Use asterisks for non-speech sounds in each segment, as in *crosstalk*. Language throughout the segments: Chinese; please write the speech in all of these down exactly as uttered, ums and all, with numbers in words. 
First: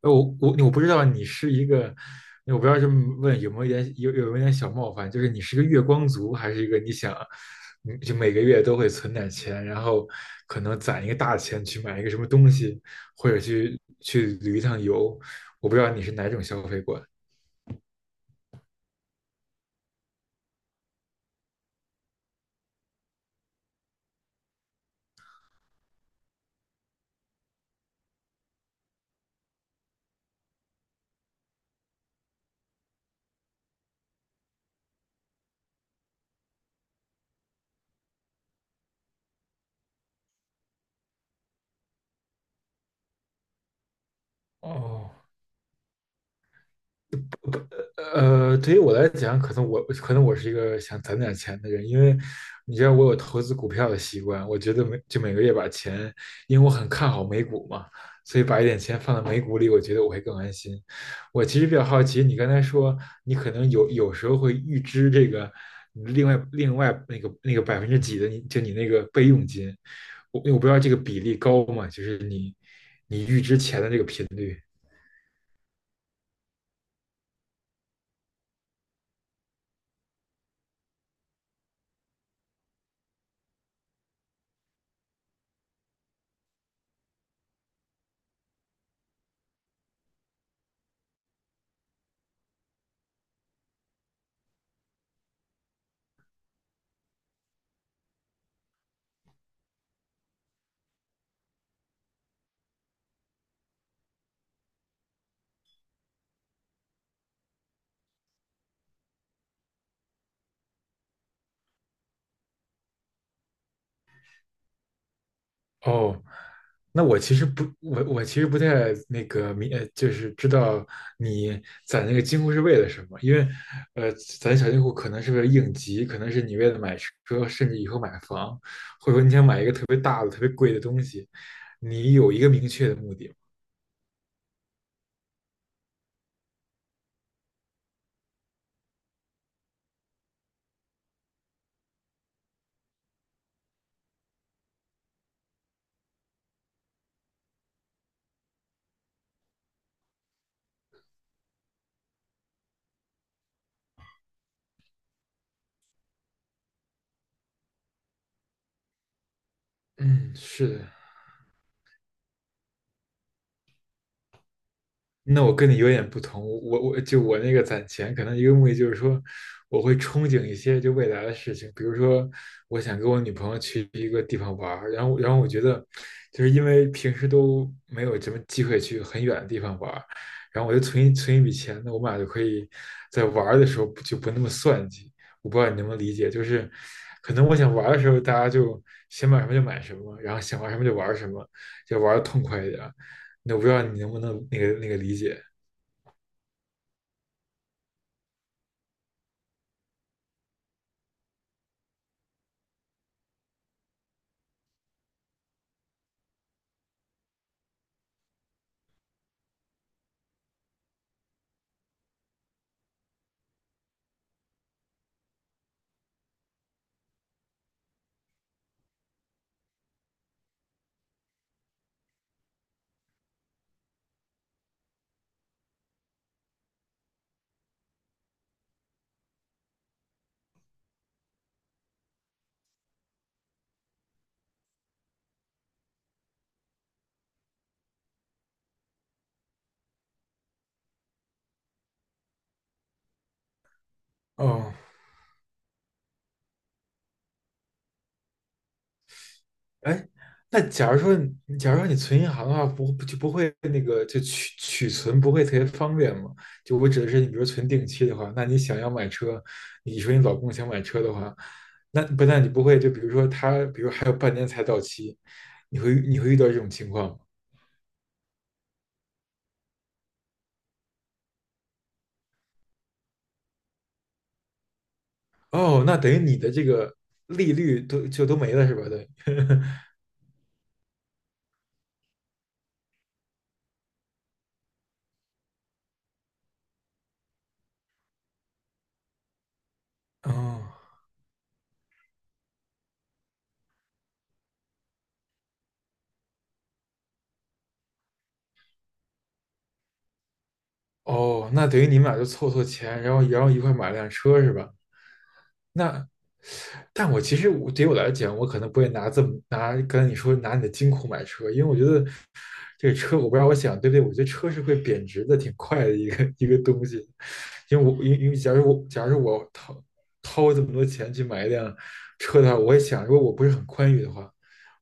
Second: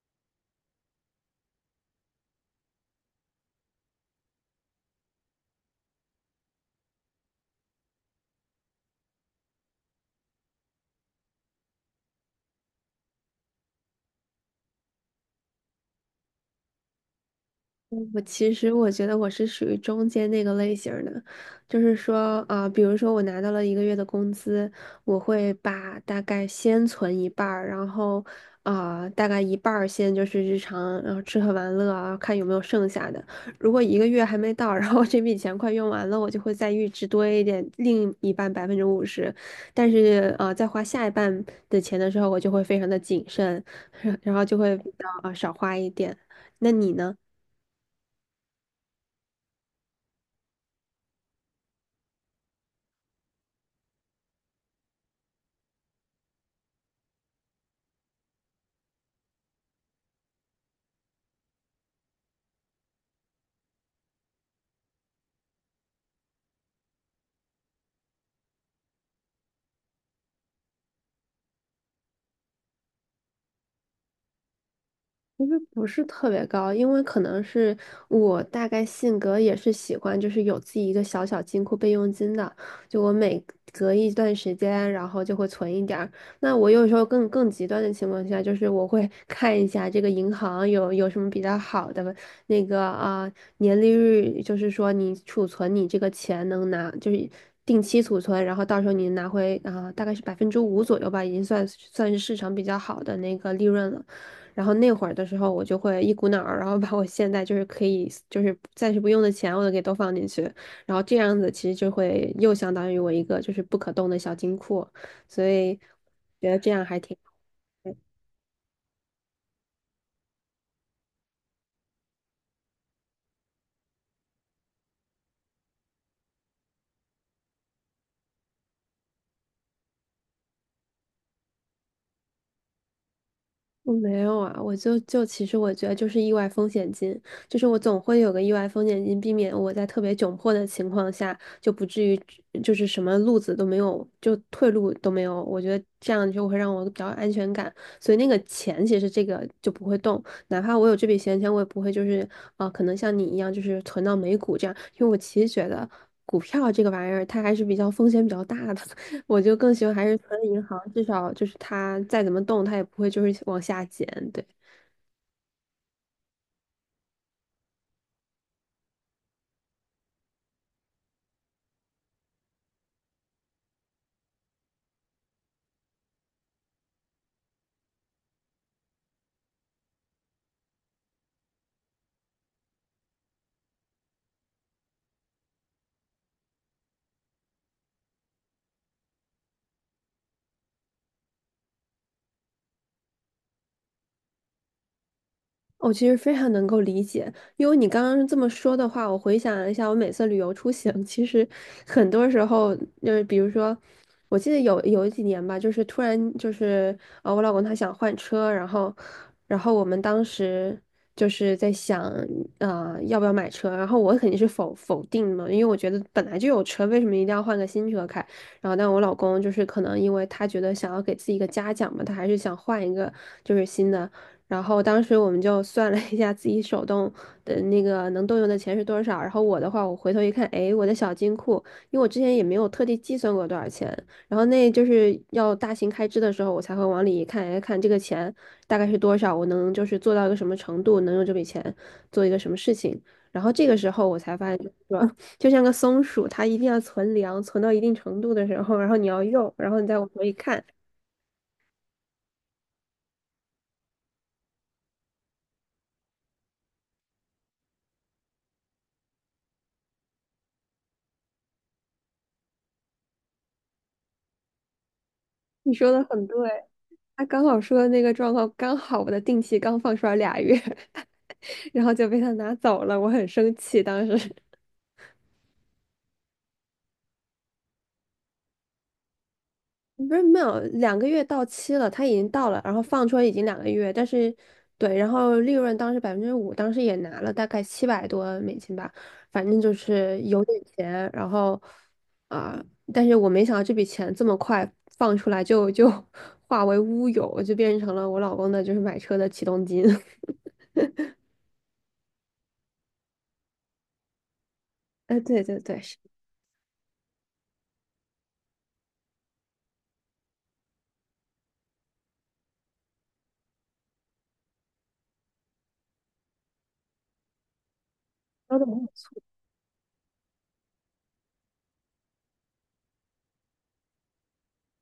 呃我我我不知道你是一个，我不知道这么问有没有一点有有没有一点小冒犯，就是你是个月光族，还是一个你想，嗯就每个月都会存点钱，然后可能攒一个大钱去买一个什么东西，或者去去旅一趟游，我不知道你是哪种消费观。我其实我觉得我是属于中间那个类型儿的，就是说，啊、比如说我拿到了一个月的工资，我会把大概先存一半儿，然后，啊、大概一半儿先就是日常，然后吃喝玩乐啊，看有没有剩下的。如果一个月还没到，*laughs* 然后这笔钱快用完了，我就会再预支多一点，另一半百分之五十。但是，呃，在花下一半的钱的时候，我就会非常的谨慎，*laughs* 然后就会比较哦，啊少花一点。那你呢？呃，对于我来讲，可能我可能我是一个想攒点钱的人，因为你知道我有投资股票的习惯，我觉得每就每个月把钱，因为我很看好美股嘛，所以把一点钱放在美股里，我觉得我会更安心。我其实比较好奇，你刚才说你可能有有时候会预支这个另外另外那个那个百分之几的你就你那个备用金，我我不知道这个比例高吗？就是你。不是特别高，因为可能是我大概性格也是喜欢，就是有自己一个小小金库备用金的，就我每隔一段时间，然后就会存一点儿。那我有时候更更极端的情况下，就是我会 *laughs* 看一下这个银行有有什么比较好的那个啊、年利率，就是说你储存你这个钱能拿就是。定期储存，然后到时候你拿回啊、大概是百分之五左右吧，已经算算是市场比较好的那个利润了。然后那会儿的时候，我就会一股脑儿，然后把我现在就是可以就是暂时不用的钱，我都给都放进去，然后这样子其实就会又相当于我一个就是不可动的小金库，所以哦，觉得这样还那挺我好。其实不，我我其实不太那个明，呃就是知道你攒那个金库是为了什么，因为，呃，攒小金库可能是为了应急，可能是你为了买车，甚至以后买房，或者说你想买一个特别大的、特别贵的东西，你有一个明确的目的。我没有啊，我就就其实我觉得就是意外风险金，就是我总会有个意外风险金，避免我在特别窘迫的情况下就不至于就是什么路子都没有，就退路都没有。我觉得这样就会让我比较有安全感，所以那个钱其实这个就不会动，哪怕我有这笔闲钱，我也不会就是啊，可能像你一样就是存到美股这样，因为我其实觉得股票这个玩意儿它还是比较风险比较大的，我就更喜欢还是存嗯，银是行，的。至少就是它再怎么动，它也不会就是往下减。对。那我跟你有点不同，我我就我那个攒钱，可能一个目的就是说，我会憧憬一些就未来的事情，比如说我想跟我女朋友去一个地方玩儿，然后然后我觉得，就是因为平时都没有什么机会去很远的地方玩儿，然后我就存一存一笔钱，那我们俩就可以在玩儿的时候不就不那么算计。我不知道你能不能理解，就是可能我想玩儿的时候，大家就想买什么就买什么，然后想玩什么就玩什么，就玩的痛快一点。那我不知道你能不能那个那个理解。我其实非常能够理解，因为你刚刚这么说的话，我回想了一下，我每次旅游出行，*laughs* 其实很多时候就是比如说，我记得有有几年吧，就是突然就是呃，我老公他想换车，然后然后我们当时就是在想呃要不要买车，然后我肯定是否否定嘛，因为我觉得本来就有车，为什么一定要换个新车开？然后，但我老公就是可能因为他觉得想要给自己一个嘉奖嘛，他还是想换一个就是新的。然后当时我们就算了一下自己手动的那个能动用的钱是多少。然后我的话，我回头一看，哎，我的小金库，因为我之前也没有特地计算过多少钱。然后那就是要大型开支的时候，我才会往里一看，哎，看这个钱大概是多少，我能就是做到一个什么程度，能用这笔钱做一个什么事情。然后这个时候我才发现，就是哦，说 *laughs* 就像个松鼠，它一定要存粮，存到一定程度的时候，然后你要用，然后你再哎，往回那看。假如说你，假如说你存银行的话，不不就不会那个就取取存不会特别方便吗？就我指的是，你比如存定期的话，那你想要买车，你说你老公想买车的话，那不但你不会，就比如说他，比如还有半年才到期，你你说会的你很会遇到这对。种情况吗？他刚好说的那个状况，刚好我的定期刚放出来俩月，*laughs* 然后就被他拿走了，我很生气。当时 哦，那等于你的这个利率都就都没了是吧？对，*laughs* *laughs* 不是没有两个月到期了，他已经到了，然后放出来已经两个月，但是对，然后利润当时百分之五，当时也拿了大概七百多美金吧，反正就是有哦点钱，然后啊、但是我没想到这笔钱这么快放出来就就 *laughs* 化为乌有，就变成了我老公的就是买车的启动金。*laughs* 哦，那等于你们俩就凑凑钱，然后然后一块买辆车是吧？哎，对对对，是那，但我其实我对于我来讲，我可能不会拿这么拿刚才你说拿你的金库买车，因为我觉得这个车，我不知道我想对不对，我觉得车是会贬值的，挺快的一个一个东西。因为我因为因为假说的如没有我假错。如我掏掏这么多钱去买一辆车的话，我也想，如果我不是很宽裕的话，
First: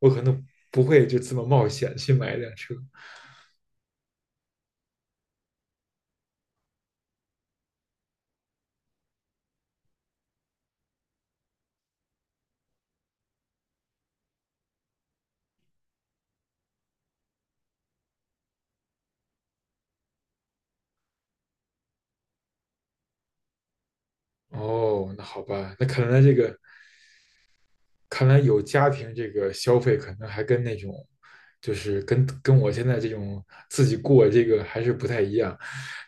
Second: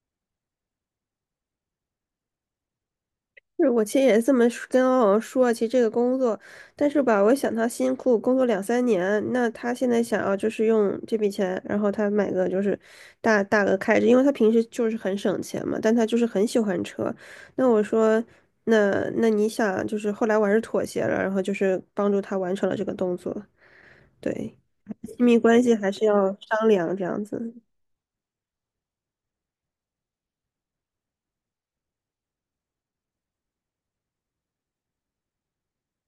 我可能不会就这么冒险去买一辆车。是我其实也这么说跟欧阳说啊，其实这个工作，但是吧，我想他辛苦工作两三年，那他现在想要就是用这笔钱，然后他买个就是大大额开支，因为他平时就是很省钱嘛，但他就是很喜欢车。那我说，那那你想，就是后来我还是妥协了，然后就是帮助他完成了这个动作。对，哦，那亲密好关系吧，那还是看要来这个商量这样子。看来有家庭这个消费，可能还跟那种，就是跟跟我现在这种自己过这个还是不太一样。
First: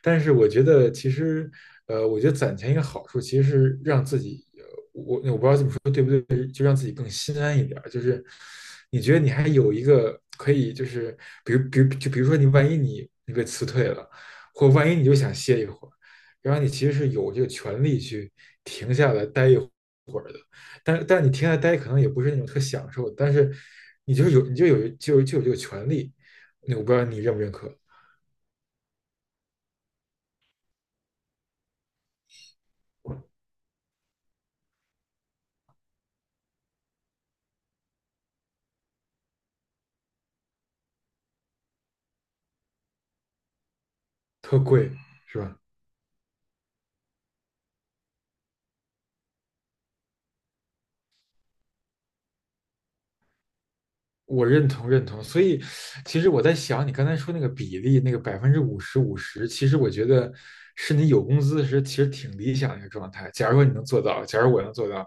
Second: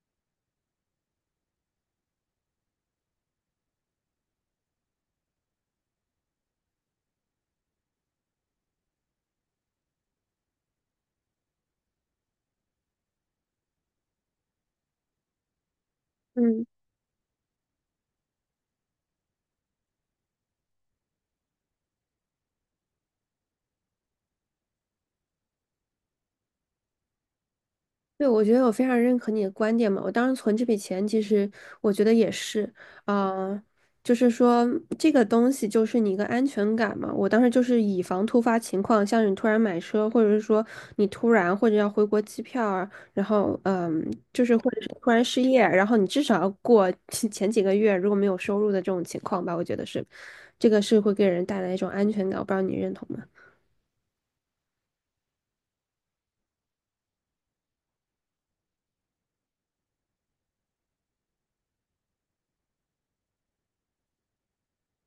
但是我觉得其实，呃，我觉得攒钱一个好处，其实是让自己那我不知道这么说对不对，就让自己更心安一点儿。就是你觉得你还有一个可以，就是比如，比如，就比如说你万一你你被辞退了，或万一你就想歇一会儿，然后嗯。你其实是有这个权利去停下来待一会儿的。但但你停下来待可能也不是那种特享受的，但是你就是有你就有就有就有这个权利。那我不知道你认不认可，对，我觉得我非常认可你的观点嘛。我当时存这笔钱，其实我觉得也是，啊、就是说这个东西就是你一个安全感嘛。我当时就是以防突发情况，像你突然买车，或者是说你突然或者要回国机票啊，然后嗯，就是特或者是贵突然是失吧？业，然后你至少要过 *laughs* 前几个月如果没有收入的这种情况吧，我觉得是，这个是会给人带来一种安全感。我不知道你认同吗？我认同认同，所以其实我在想，你刚才说那个比例，那个百分之五十五十，其实我觉得是你有工资时其实挺理想的一个状态。假如说你能做到，假如我能做到，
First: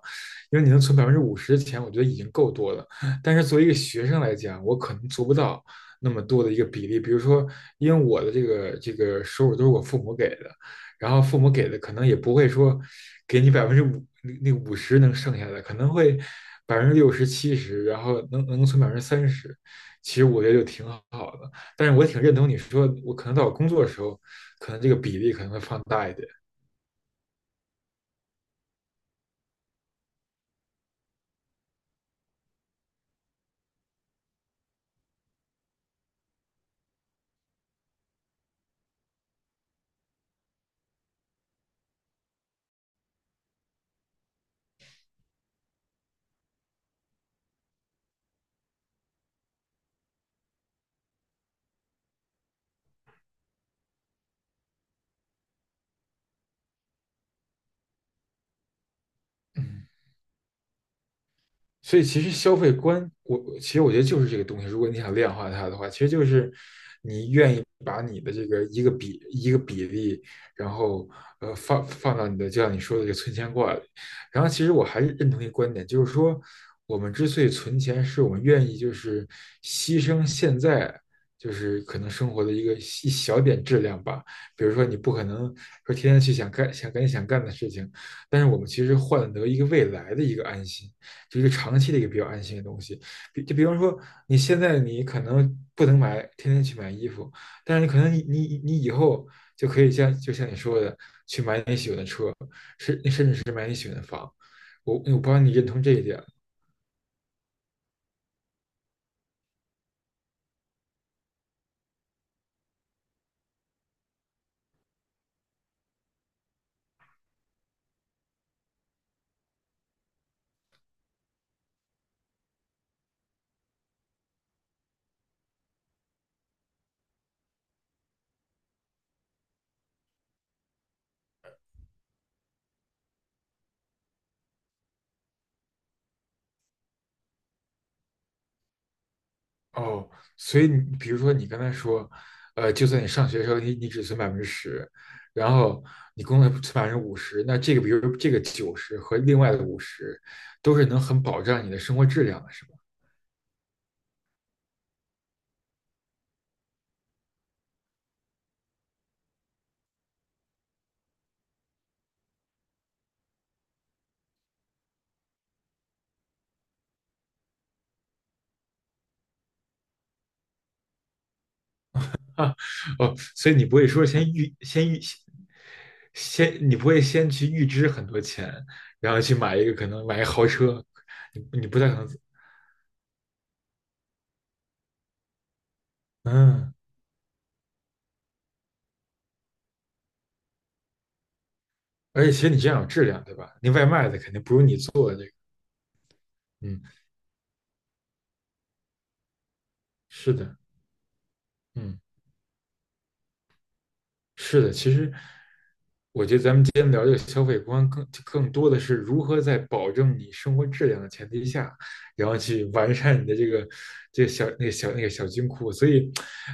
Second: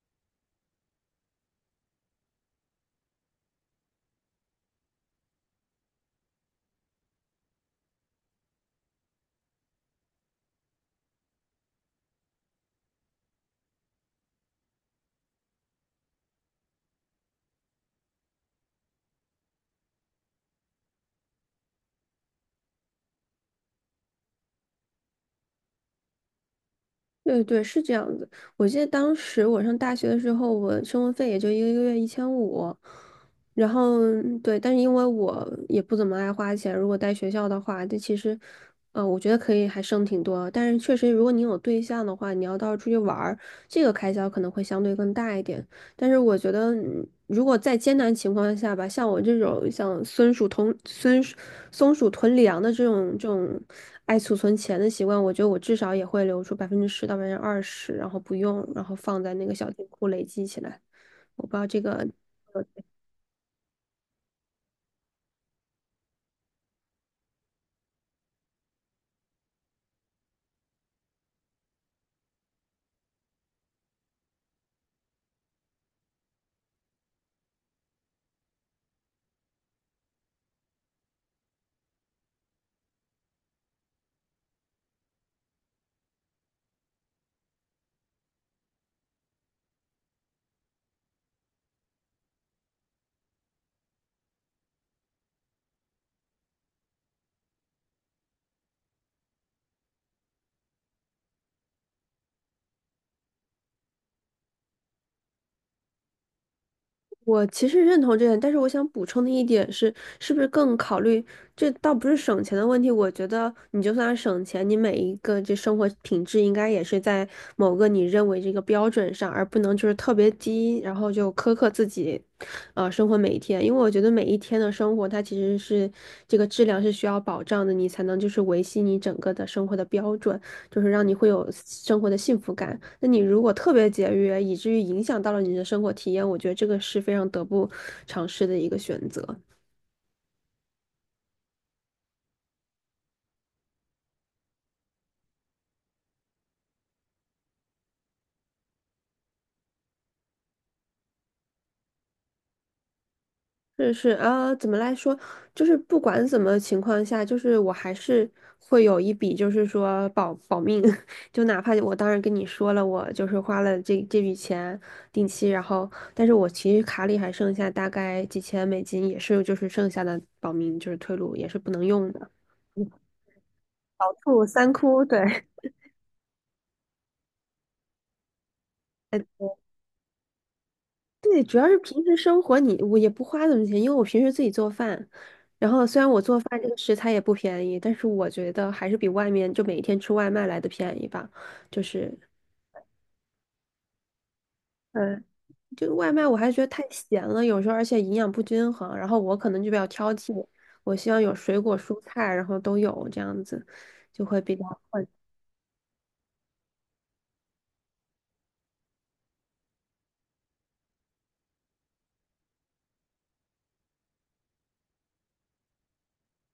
因为你能存百分之五十的钱，我觉得已经够多了。但是作为一个学生来讲，我可能做不到那么多的一个比例。比如说，因为我的这个这个收入都是我父母给的，然后父母给的可能也不会说给你百分之五那五十能剩下的，可能会百分之六十七十，然后能能存百分之三十，其实我觉得就挺好的。但是我挺认同你说，我可能到我工作的时候，可能这个比例可能会放大一点。对对，是这样子。我记得当时我上大学的时候，我生活费也就一个月一千五，然后对，但是因为我也不怎么爱花钱，如果在学校的话，这其实，呃，我觉得可以还剩挺多。但是确实，如果你有对象的话，你要到时候出去玩儿，这个开销可能会相对更大一点。但是我觉得，嗯如果在艰难情况下吧，像我这种像孙鼠同孙松鼠囤粮的这种这种爱储存钱的习惯，我觉得我至少也会留出百分之十到百分之二十，然后不用，然后放在那个小金嗯，库累积起来。我不知道这所以个。其实消费观，我其实我觉得就是这个东西，如果你想量化它的话，其实就是把你的这个一个比一个比例，然后呃放放到你的，就像你说的这个存钱罐里。然后其实我还是认同一个观点，就是说我们之所以存钱，是我们愿意就是牺牲现在就是可能生活的一个一小点质量吧。比如说你不可能说天天去想干想干你想干的事情，但是我们其实换得一个未来的一个安心，就一个长期的一个比较安心的东西。比就比方说你现在你可能不能买天天去买衣服。但是可能你你你以后就可以像就像你说的，去买你喜欢的车。我我不知道你认同这一点。我其实认同这点，但是我想补充的一点是，是不是更考虑这倒不是省钱的问题？我觉得你就算省钱，你每一个这生活品质应该也是在某个你认为这个标准上，而不能就是特别低，然后就苛刻自己，呃，生活每一天。因为我觉得每一天的生活，它其实是这个质量是需要保障的，你才能就是维系你整个的生活的标准。就是让你会有生活的幸福感。那你如果特别节约，以至于影响到了你的生活体验，我觉得这个是非常得不偿失的一个选择。哦。所以你比如说你刚才说，呃，就算你上学的时候你你只存百分之十，然后你工作存百分之五十，那这个比如这个九十和另外的五十，都是能很保障你的生活质量的，是吧？*laughs* 就是啊，怎么来说，就是不管怎么情况下，就是我还是会有一笔，就是说保保命，*laughs* 就哪怕我当然跟你说了，我就是花了这这笔钱定期，然后但是我其实卡里还剩下大概几千美金，也是就是剩下的保命就是退路，也是不能用的。啊，一哦，所以你不会说先哭预三先预哭，对。先你不会先去预支很多钱，然后 *laughs* 去买一个可能买一个豪车，对，主你你要是不太可平能。时生活你我也不花怎么钱，因为我平时自己做饭，然后虽然我做饭这嗯，个食材也不便宜，但是我觉得还是比外面就每天吃外卖来的便宜吧。就是，而且其实你这样有质量，对吧？那外卖的肯定不如你做。嗯，就外卖我还觉得嗯，太咸了，有时候而且营养不均衡，然后我可能就比较挑是剔，的，我希望有水果嗯，蔬菜，然后都有这样子，就会比较。是的。其实今天聊这个消费观更，更更多的是如何在保证你生活质量的前提下，然后去完善你的这个这个小那个小那个小金库。所以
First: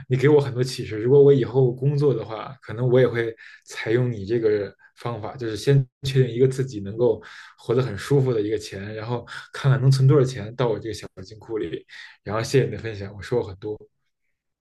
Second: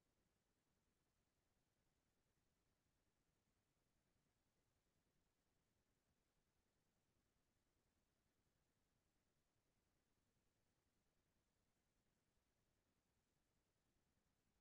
你给我很多启示。如果我以后工作的话，可能我也会采用你这个方法，就是先确定一个自己能够活得很舒服的一个钱，然后看看能存多少钱到我这个小。然后谢谢你的分享，我收获很多。